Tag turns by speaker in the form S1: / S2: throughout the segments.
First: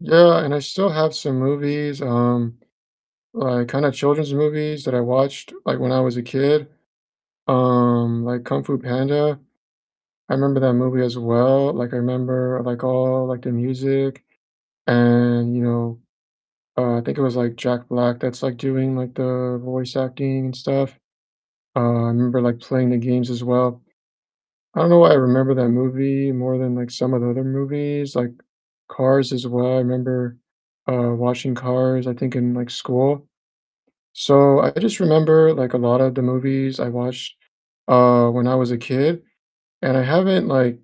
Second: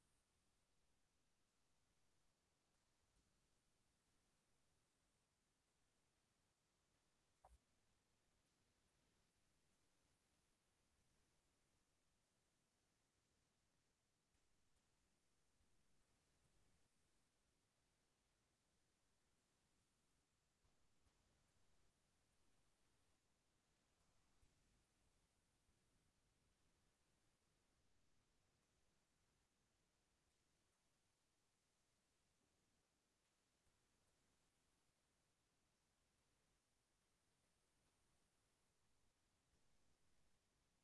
S1: Yeah, and I still have some movies, um, like, kinda children's movies that I watched, like, when I was a kid, um, like Kung Fu Panda. I remember that movie as well, like, I remember, like, all, like, the music and, you know, uh, I think it was, like, Jack Black that's, like, doing, like, the voice acting and stuff. Uh, I remember, like, playing the games as well. I don't know why I remember that movie more than like some of the other movies, like Cars as well, I remember, uh, watching Cars, I think in, like, school. So, I just remember, like, a lotta the movies I watched, uh, when I was a kid, and I haven't, like,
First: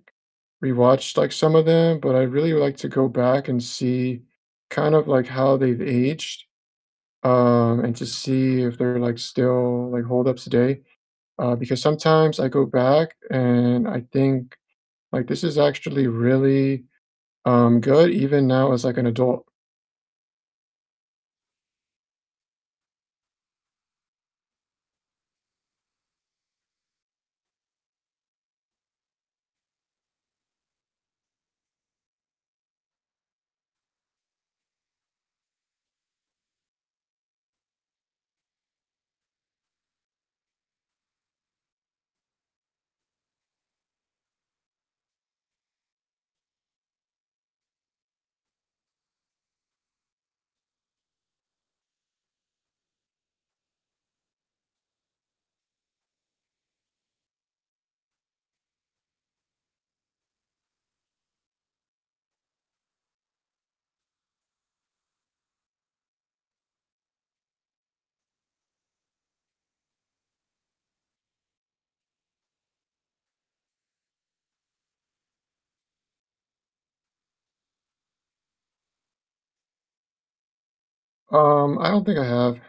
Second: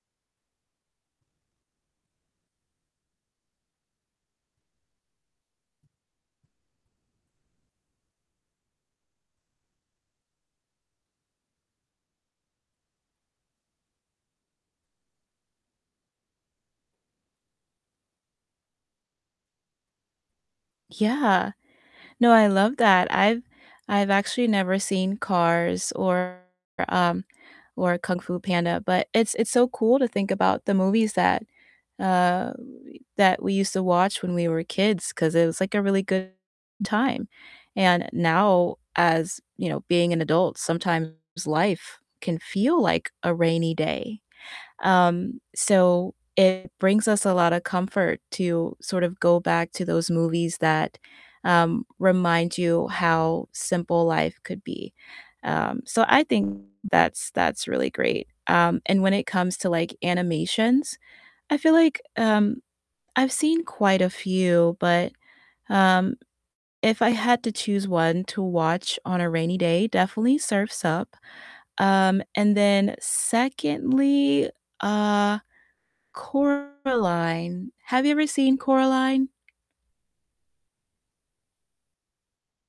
S1: re-watched, like, some of them, but I'd really like to go back and see kind of like how they've aged, um, and to see if they're, like still, like, hold up today. Uh, because sometimes I go back and I think like, "This is actually really, um, good even now as, like, an adult."
S2: Yeah, no, I love that, I've I've actually never seen Cars or, um or Kung Fu Panda, but it's it's so cool to think about the movies that uh, that we used to watch when we were kids 'cause it was, like, a really good time. And now as you know, being an adult, sometimes life can feel like a rainy day. Um, so it brings us a lotta comfort to sort of go back to those movies that, um, remind you how simple life could be. Um, so I think that's that's really great. Um, and when it comes to, like, animations, I feel like, um, I've seen quite a few, but, um, if I had to choose one to watch on a rainy day, definitely Surf's Up. Um, and then secondly, uh, Coraline. Have you ever seen Coraline?
S1: Um, I don't think I have.